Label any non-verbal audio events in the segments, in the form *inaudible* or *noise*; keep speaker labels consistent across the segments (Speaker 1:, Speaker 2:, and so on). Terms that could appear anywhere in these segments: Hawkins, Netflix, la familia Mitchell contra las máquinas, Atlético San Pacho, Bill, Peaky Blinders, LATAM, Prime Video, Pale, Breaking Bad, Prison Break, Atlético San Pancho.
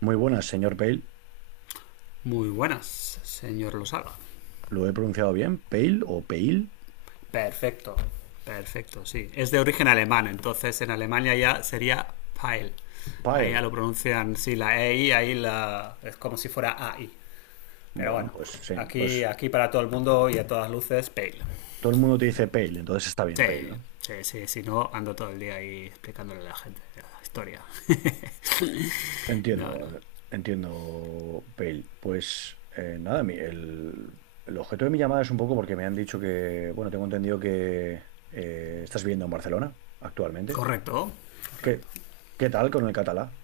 Speaker 1: Muy buenas, señor Pale.
Speaker 2: Muy buenas, señor Losaga.
Speaker 1: ¿Lo he pronunciado bien? ¿Pale o Pale?
Speaker 2: Perfecto, perfecto, sí. Es de origen alemán, entonces en Alemania ya sería Pile. Ahí
Speaker 1: Pale.
Speaker 2: ya lo pronuncian, sí, la e EI, ahí la, es como si fuera a AI. Pero
Speaker 1: Bueno,
Speaker 2: bueno,
Speaker 1: pues sí,
Speaker 2: aquí,
Speaker 1: pues
Speaker 2: aquí para todo el mundo y a todas luces, Pale.
Speaker 1: todo el mundo te dice Pale, entonces está bien
Speaker 2: Sí,
Speaker 1: Pale, ¿no?
Speaker 2: sí, sí, si no, ando todo el día ahí explicándole a la gente la historia. *laughs* No, no.
Speaker 1: Entiendo, eh, Entiendo, Pale. Pues nada, el objeto de mi llamada es un poco porque me han dicho que, bueno, tengo entendido que estás viviendo en Barcelona actualmente.
Speaker 2: Correcto, correcto.
Speaker 1: ¿Qué, ¿qué tal con el catalá?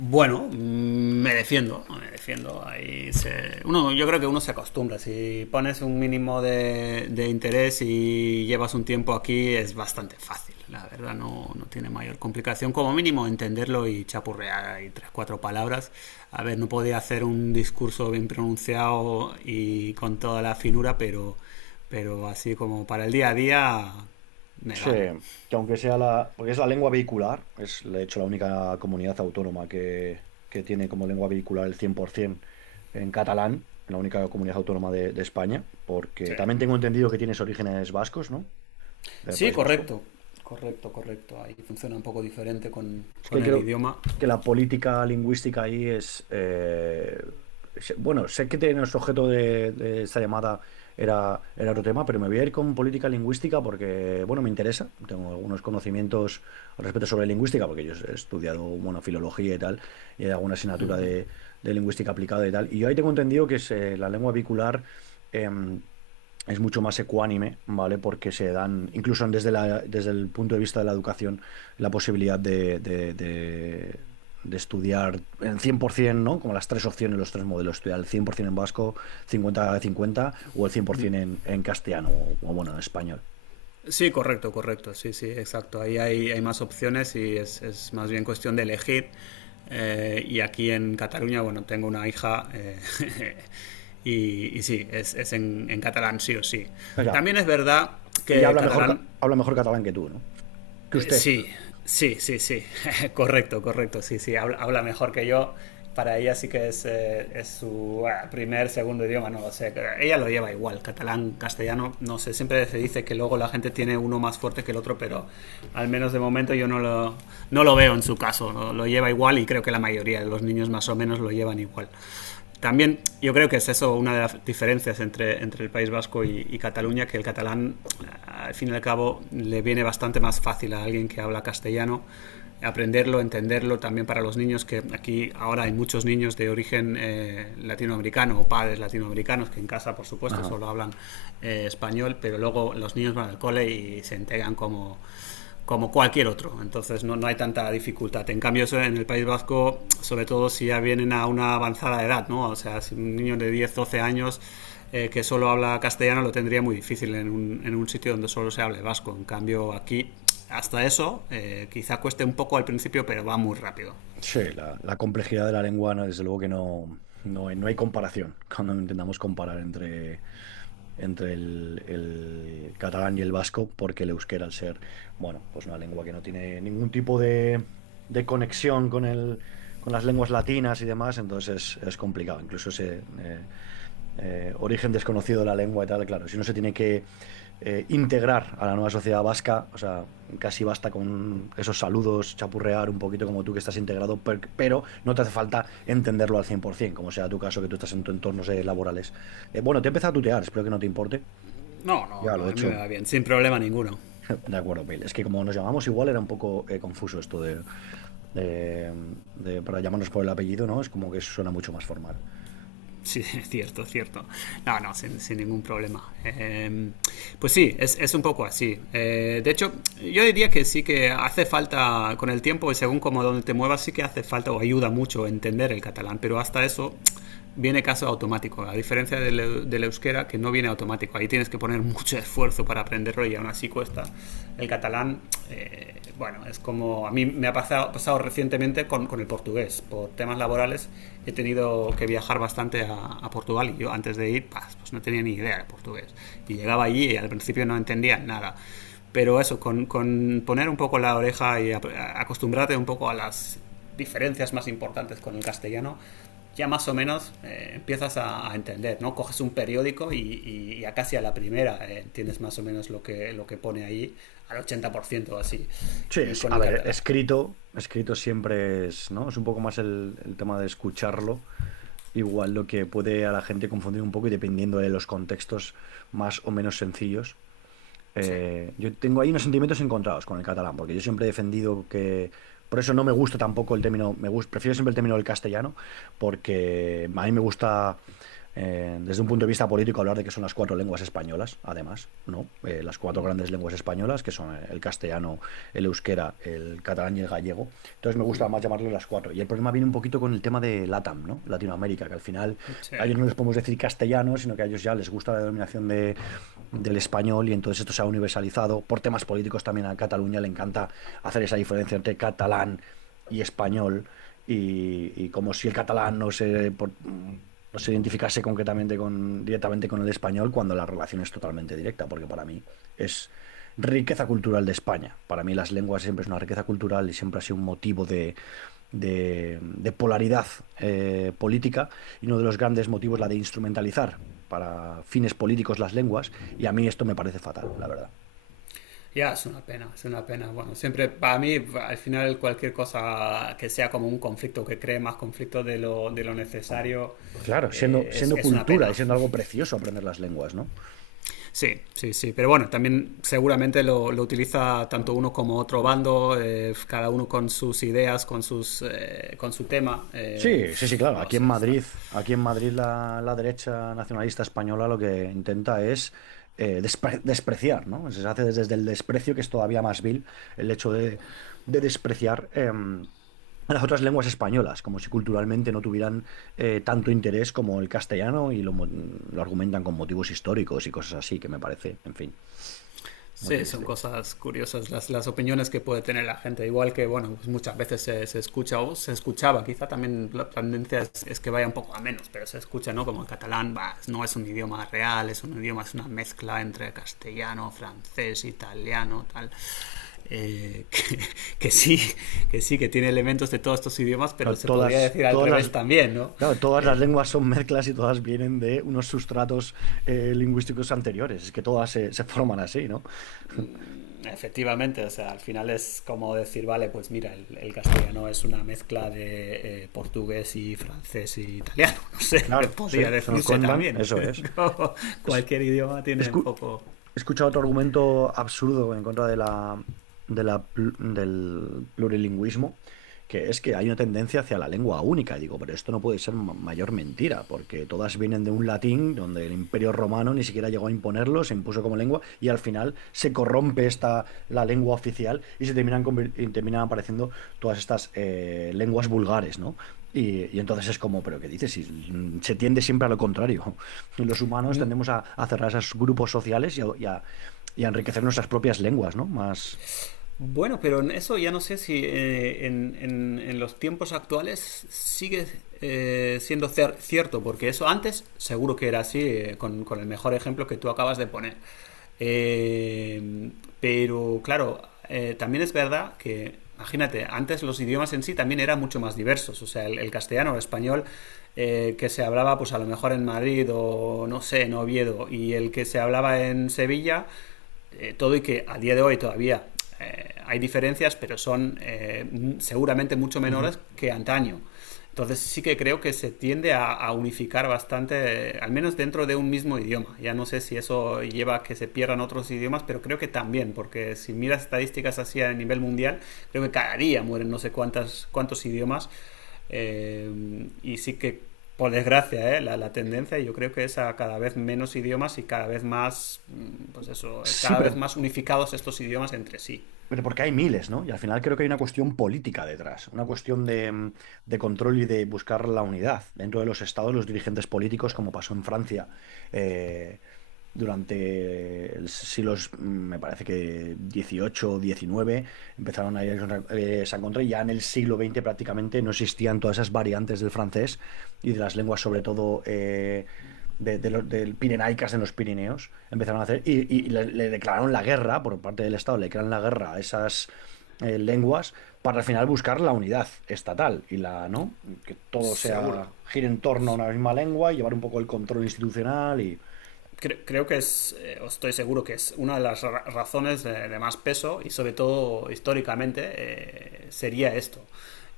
Speaker 2: Bueno, me defiendo, me defiendo. Ahí uno, yo creo que uno se acostumbra. Si pones un mínimo de interés y llevas un tiempo aquí, es bastante fácil. La verdad, no, no tiene mayor complicación. Como mínimo, entenderlo y chapurrear ahí tres, cuatro palabras. A ver, no podía hacer un discurso bien pronunciado y con toda la finura, pero así como para el día a día, me
Speaker 1: Sí,
Speaker 2: vale.
Speaker 1: que aunque sea porque es la lengua vehicular, es de hecho la única comunidad autónoma que tiene como lengua vehicular el 100% en catalán, la única comunidad autónoma de España, porque
Speaker 2: Sí.
Speaker 1: también tengo entendido que tienes orígenes vascos, ¿no? Del
Speaker 2: Sí,
Speaker 1: País Vasco.
Speaker 2: correcto. Correcto, correcto. Ahí funciona un poco diferente
Speaker 1: Es que
Speaker 2: con el
Speaker 1: creo
Speaker 2: idioma.
Speaker 1: que la política lingüística ahí es... bueno, sé que tiene el objeto de esta llamada era otro tema, pero me voy a ir con política lingüística porque, bueno, me interesa. Tengo algunos conocimientos al respecto sobre lingüística, porque yo he estudiado, bueno, filología y tal, y hay alguna asignatura de lingüística aplicada y tal. Y yo ahí tengo entendido que es, la lengua bicular... em, es mucho más ecuánime, ¿vale? Porque se dan, incluso desde desde el punto de vista de la educación la posibilidad de estudiar en 100%, ¿no? Como las tres opciones, los tres modelos, estudiar el 100% en vasco, 50 cincuenta o el 100% en castellano bueno, en español.
Speaker 2: Sí, correcto, correcto. Sí, sí, exacto. Ahí hay, hay más opciones y es más bien cuestión de elegir. Y aquí en Cataluña, bueno, tengo una hija *laughs* y, sí, es en, catalán sí o sí.
Speaker 1: O sea,
Speaker 2: También es verdad
Speaker 1: ella
Speaker 2: que el
Speaker 1: habla mejor,
Speaker 2: catalán.
Speaker 1: habla mejor catalán que tú, ¿no? Que
Speaker 2: Eh,
Speaker 1: usted.
Speaker 2: Sí, sí, sí, sí. *laughs* Correcto, correcto. Sí, sí. Habla, habla mejor que yo. Para ella sí que es su primer, segundo idioma, no lo sé. Ella lo lleva igual, catalán, castellano, no sé. Siempre se dice que luego la gente tiene uno más fuerte que el otro, pero al menos de momento yo no no lo veo en su caso, ¿no? Lo lleva igual y creo que la mayoría de los niños más o menos lo llevan igual. También yo creo que es eso una de las diferencias entre, entre el País Vasco y Cataluña, que el catalán, al fin y al cabo, le viene bastante más fácil a alguien que habla castellano aprenderlo, entenderlo también para los niños, que aquí ahora hay muchos niños de origen latinoamericano o padres latinoamericanos que en casa, por supuesto,
Speaker 1: Ajá.
Speaker 2: solo hablan español, pero luego los niños van al cole y se entregan como como cualquier otro. Entonces no, no hay tanta dificultad. En cambio, eso en el País Vasco, sobre todo si ya vienen a una avanzada edad, ¿no? O sea, si un niño de 10 12 años que solo habla castellano lo tendría muy difícil en un sitio donde solo se hable vasco. En cambio, aquí, hasta eso, quizá cueste un poco al principio, pero va muy rápido.
Speaker 1: Sí, la complejidad de la lengua, no, desde luego que no hay comparación cuando intentamos comparar entre entre el catalán y el vasco, porque el euskera, al ser, bueno, pues una lengua que no tiene ningún tipo de conexión con con las lenguas latinas y demás, entonces es complicado. Incluso se, origen desconocido de la lengua y tal, claro, si uno se tiene que integrar a la nueva sociedad vasca, o sea, casi basta con esos saludos, chapurrear un poquito como tú que estás integrado, pero no te hace falta entenderlo al 100%, como sea tu caso, que tú estás en tu entornos laborales. Bueno, te he empezado a tutear, espero que no te importe.
Speaker 2: No, no,
Speaker 1: Ya lo
Speaker 2: no,
Speaker 1: he
Speaker 2: a mí me
Speaker 1: hecho.
Speaker 2: va bien, sin problema ninguno.
Speaker 1: De acuerdo, Bill. Es que como nos llamamos igual era un poco confuso esto de, de- para llamarnos por el apellido, ¿no? Es como que suena mucho más formal.
Speaker 2: *laughs* Sí, es cierto, es cierto. No, no, sin, sin ningún problema. Pues sí, es, un poco así. De hecho, yo diría que sí que hace falta, con el tiempo y según como donde te muevas, sí que hace falta o ayuda mucho entender el catalán, pero hasta eso viene caso automático, a diferencia del, del euskera que no viene automático. Ahí tienes que poner mucho esfuerzo para aprenderlo y aún así cuesta. El catalán, bueno, es como a mí me ha pasado, pasado recientemente con el portugués, por temas laborales he tenido que viajar bastante a Portugal y yo antes de ir pues, pues no tenía ni idea de portugués y llegaba allí y al principio no entendía nada, pero eso con poner un poco la oreja y a acostumbrarte un poco a las diferencias más importantes con el castellano ya más o menos empiezas a, entender, ¿no? Coges un periódico y a casi a la primera entiendes más o menos lo que pone ahí, al 80% así.
Speaker 1: Sí,
Speaker 2: Y con
Speaker 1: a
Speaker 2: el
Speaker 1: ver,
Speaker 2: catalán...
Speaker 1: escrito, escrito siempre es, ¿no? Es un poco más el tema de escucharlo. Igual lo que puede a la gente confundir un poco y dependiendo de los contextos más o menos sencillos.
Speaker 2: Sí.
Speaker 1: Yo tengo ahí unos sentimientos encontrados con el catalán, porque yo siempre he defendido que. Por eso no me gusta tampoco el término. Prefiero siempre el término del castellano, porque a mí me gusta, desde un punto de vista político, hablar de que son las cuatro lenguas españolas, además, ¿no? Las cuatro grandes lenguas españolas, que son el castellano, el euskera, el catalán y el gallego. Entonces me gusta más llamarlo las cuatro. Y el problema viene un poquito con el tema de LATAM, ¿no? Latinoamérica, que al final
Speaker 2: Sí.
Speaker 1: a ellos no les podemos decir castellano, sino que a ellos ya les gusta la denominación de del español y entonces esto se ha universalizado. Por temas políticos también a Cataluña le encanta hacer esa diferencia entre catalán y español y como si el catalán no se, no se identificase concretamente con, directamente con el español cuando la relación es totalmente directa, porque para mí es riqueza cultural de España. Para mí las lenguas siempre es una riqueza cultural y siempre ha sido un motivo de, de polaridad política y uno de los grandes motivos la de instrumentalizar para fines políticos las lenguas y a mí esto me parece fatal, la verdad.
Speaker 2: Ya, es una pena, es una pena. Bueno, siempre para mí, al final, cualquier cosa que sea como un conflicto, que cree más conflicto de lo necesario,
Speaker 1: Claro, siendo, siendo
Speaker 2: es, una
Speaker 1: cultura y
Speaker 2: pena.
Speaker 1: siendo algo precioso aprender las lenguas, ¿no?
Speaker 2: Sí, sí, sí. Pero bueno, también seguramente lo utiliza tanto uno como otro bando, cada uno con sus ideas, con, sus, con su tema.
Speaker 1: Sí, sí, sí, claro.
Speaker 2: No sé, está,
Speaker 1: Aquí en Madrid la derecha nacionalista española lo que intenta es despreciar, ¿no? Se hace desde desde el desprecio, que es todavía más vil, el hecho de despreciar a las otras lenguas españolas, como si culturalmente no tuvieran tanto interés como el castellano y lo, lo argumentan con motivos históricos y cosas así, que me parece, en fin, muy
Speaker 2: Sí, son
Speaker 1: triste.
Speaker 2: cosas curiosas las opiniones que puede tener la gente. Igual que, bueno, pues muchas veces se, se escucha o se escuchaba, quizá también la tendencia es que vaya un poco a menos, pero se escucha, ¿no? Como el catalán bah, no es un idioma real, es un idioma, es una mezcla entre castellano, francés, italiano, tal. Eh, *laughs* que, que, sí, que sí, que tiene elementos de todos estos idiomas, pero
Speaker 1: Claro,
Speaker 2: se podría decir al revés también, ¿no?
Speaker 1: Claro, todas las
Speaker 2: Eh,
Speaker 1: lenguas son mezclas y todas vienen de unos sustratos lingüísticos anteriores. Es que todas se, se forman así, ¿no?
Speaker 2: Efectivamente, o sea, al final es como decir, vale, pues mira, el castellano es una mezcla de portugués y francés y italiano, *laughs* no sé, que
Speaker 1: Claro, sí,
Speaker 2: podría
Speaker 1: se nos
Speaker 2: decirse
Speaker 1: cuentan,
Speaker 2: también. *laughs*
Speaker 1: eso
Speaker 2: Es
Speaker 1: es.
Speaker 2: como
Speaker 1: Es-
Speaker 2: cualquier idioma tiene un
Speaker 1: escu-
Speaker 2: poco...
Speaker 1: he escuchado otro argumento absurdo en contra de de la del plurilingüismo, que es que hay una tendencia hacia la lengua única. Digo, pero esto no puede ser mayor mentira, porque todas vienen de un latín donde el Imperio Romano ni siquiera llegó a imponerlo, se impuso como lengua y al final se corrompe esta la lengua oficial y se terminan terminan apareciendo todas estas lenguas vulgares, ¿no? Y entonces es como, pero ¿qué dices? Si, se tiende siempre a lo contrario. *laughs* Los humanos tendemos a cerrar esos grupos sociales y a enriquecer nuestras propias lenguas, ¿no? Más,
Speaker 2: Bueno, pero en eso ya no sé si en los tiempos actuales sigue siendo cierto, porque eso antes seguro que era así, con el mejor ejemplo que tú acabas de poner. Eh, pero claro, también es verdad que, imagínate, antes los idiomas en sí también eran mucho más diversos, o sea, el castellano o el español que se hablaba pues a lo mejor en Madrid o no sé, en Oviedo, y el que se hablaba en Sevilla todo y que a día de hoy todavía hay diferencias, pero son seguramente mucho
Speaker 1: Ujú.
Speaker 2: menores que antaño. Entonces sí que creo que se tiende a unificar bastante, al menos dentro de un mismo idioma. Ya no sé si eso lleva a que se pierdan otros idiomas, pero creo que también, porque si miras estadísticas así a nivel mundial, creo que cada día mueren no sé cuántas, cuántos idiomas, y sí que, por desgracia, ¿eh? La, tendencia yo creo que es a cada vez menos idiomas y cada vez más, pues eso,
Speaker 1: Sí,
Speaker 2: cada vez
Speaker 1: pero
Speaker 2: más unificados estos idiomas entre sí.
Speaker 1: Pero porque hay miles, ¿no? Y al final creo que hay una cuestión política detrás, una cuestión de, de control y de buscar la unidad dentro de los estados, los dirigentes políticos, como pasó en Francia eh, durante el siglos, me parece que 18 o 19 empezaron a irse se encontró y ya en el siglo XX prácticamente no existían todas esas variantes del francés y de las lenguas, sobre todo. De los, del Pirenaicas en los Pirineos, empezaron a hacer, le declararon la guerra, por parte del Estado, le declararon la guerra a esas lenguas, para al final buscar la unidad estatal y la, ¿no? Que todo
Speaker 2: Seguro.
Speaker 1: sea, gire en torno a una misma lengua y llevar un poco el control institucional y,
Speaker 2: Creo que es, estoy seguro que es una de las razones de más peso y sobre todo históricamente sería esto.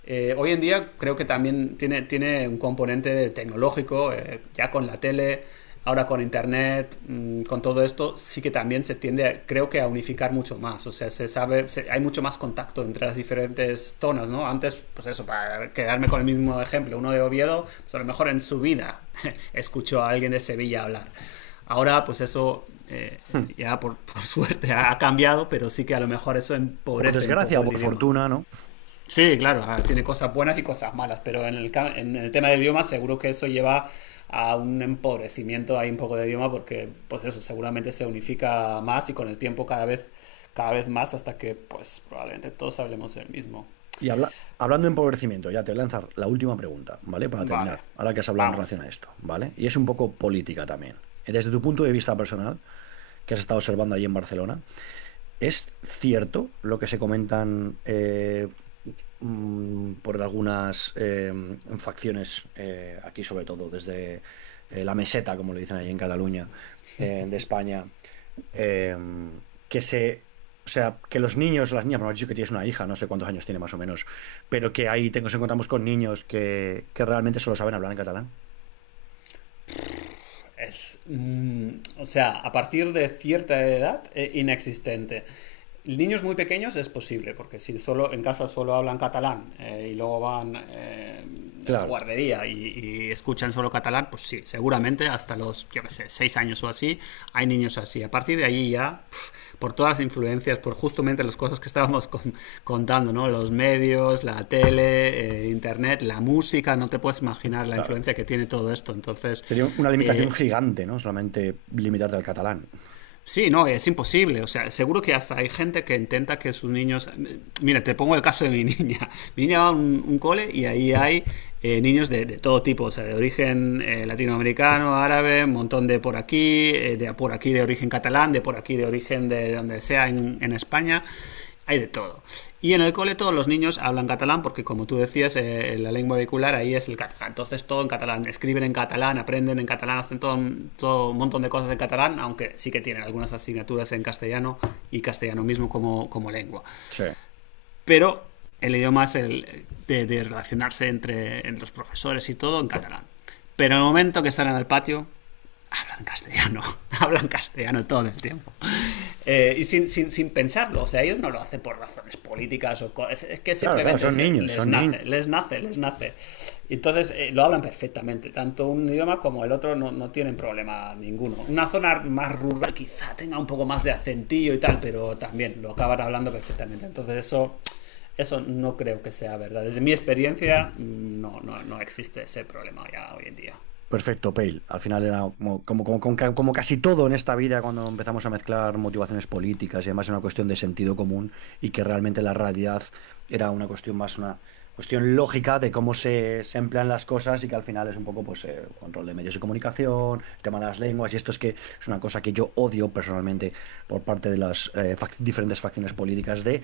Speaker 2: Hoy en día creo que también tiene, tiene un componente tecnológico, ya con la tele, ahora con internet, con todo esto, sí que también se tiende, creo que, a unificar mucho más. O sea, se sabe, hay mucho más contacto entre las diferentes zonas, ¿no? Antes, pues eso, para quedarme con el mismo ejemplo, uno de Oviedo, pues a lo mejor en su vida *laughs* escuchó a alguien de Sevilla hablar. Ahora, pues eso ya por, *laughs* por, suerte ha cambiado, pero sí que a lo mejor eso
Speaker 1: por
Speaker 2: empobrece un
Speaker 1: desgracia o
Speaker 2: poco el
Speaker 1: por
Speaker 2: idioma.
Speaker 1: fortuna, ¿no?
Speaker 2: Sí, claro, ah, tiene cosas buenas y cosas malas, pero en el tema del idioma seguro que eso lleva a un empobrecimiento ahí un poco de idioma porque pues eso seguramente se unifica más y con el tiempo cada vez más hasta que pues probablemente todos hablemos el mismo.
Speaker 1: Y hablando de empobrecimiento, ya te voy a lanzar la última pregunta, ¿vale? Para terminar,
Speaker 2: Vale,
Speaker 1: ahora que has hablado en
Speaker 2: vamos.
Speaker 1: relación a esto, ¿vale? Y es un poco política también. Desde tu punto de vista personal, que has estado observando allí en Barcelona, ¿es cierto lo que se comentan por algunas facciones, aquí sobre todo, desde la meseta, como le dicen allí en Cataluña, de España? eh, que se, o sea, que los niños, las niñas, bueno, has dicho que tienes una hija, no sé cuántos años tiene más o menos, pero que ahí nos encontramos con niños que realmente solo saben hablar en catalán.
Speaker 2: Es, o sea, a partir de cierta edad, inexistente. Niños muy pequeños es posible, porque si solo en casa solo hablan catalán y luego van a la
Speaker 1: Claro,
Speaker 2: guardería y, escuchan solo catalán, pues sí, seguramente hasta los, yo qué sé, seis años o así, hay niños así. A partir de ahí ya, pff, por todas las influencias, por justamente las cosas que estábamos contando, ¿no? Los medios, la tele, internet, la música, no te puedes imaginar la
Speaker 1: claro.
Speaker 2: influencia que tiene todo esto. Entonces,
Speaker 1: Sería una limitación
Speaker 2: eh,
Speaker 1: gigante, ¿no? Solamente limitarte al catalán.
Speaker 2: sí, no, es imposible. O sea, seguro que hasta hay gente que intenta que sus niños. Mira, te pongo el caso de mi *laughs* niña. Mi niña va a un cole y ahí hay niños de, todo tipo, o sea, de origen latinoamericano, árabe, un montón de por aquí, de por aquí de origen catalán, de por aquí de origen de donde sea en España hay de todo. Y en el cole todos los niños hablan catalán porque, como tú decías, la lengua vehicular ahí es el catalán. Entonces todo en catalán, escriben en catalán, aprenden en catalán, hacen todo, todo un montón de cosas en catalán, aunque sí que tienen algunas asignaturas en castellano y castellano mismo como, como lengua.
Speaker 1: Sí.
Speaker 2: Pero el idioma es el de relacionarse entre, entre los profesores y todo en catalán. Pero en el momento que salen al patio, hablan castellano, *laughs* hablan castellano todo el tiempo. Y sin, sin, sin, pensarlo, o sea, ellos no lo hacen por razones políticas o es que
Speaker 1: Claro, claro,
Speaker 2: simplemente
Speaker 1: son niños,
Speaker 2: les
Speaker 1: son
Speaker 2: nace,
Speaker 1: niños.
Speaker 2: les nace, les nace. Entonces lo hablan perfectamente, tanto un idioma como el otro no, no, tienen problema ninguno. Una zona más rural quizá tenga un poco más de acentillo y tal, pero también lo acaban hablando perfectamente. Entonces eso no creo que sea verdad. Desde mi experiencia no, no, no existe ese problema ya hoy en día.
Speaker 1: Perfecto, Pale. Al final era como, como casi todo en esta vida cuando empezamos a mezclar motivaciones políticas y además era una cuestión de sentido común y que realmente la realidad era una cuestión más, una cuestión lógica de cómo se, se emplean las cosas y que al final es un poco pues control de medios de comunicación, el tema de las lenguas y esto es que es una cosa que yo odio personalmente por parte de las diferentes facciones políticas de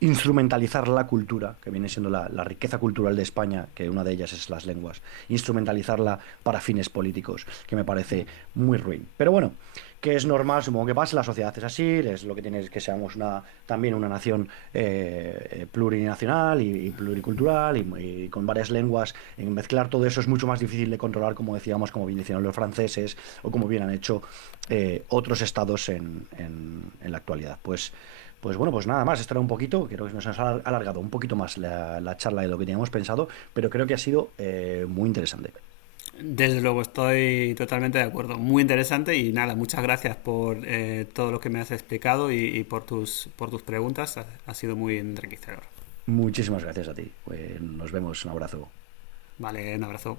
Speaker 1: instrumentalizar la cultura, que viene siendo la la riqueza cultural de España España, que una de ellas es las lenguas, instrumentalizarla para fines políticos, que me parece muy ruin. Pero bueno, que es normal, supongo que pasa, la sociedad es así, es lo que tiene es que seamos una, también una nación plurinacional y pluricultural y con varias lenguas. En mezclar todo eso es mucho más difícil de controlar, como decíamos, como bien decían los franceses o como bien han hecho otros estados en, en la actualidad. Pues, pues bueno, pues nada más, esto era un poquito, creo que nos ha alargado un poquito más la charla de lo que teníamos pensado, pero creo que ha sido muy interesante.
Speaker 2: Desde luego, estoy totalmente de acuerdo. Muy interesante y nada, muchas gracias por todo lo que me has explicado y por tus preguntas. Ha, ha sido muy enriquecedor.
Speaker 1: Muchísimas gracias a ti. Nos vemos. Un abrazo.
Speaker 2: Vale, un abrazo.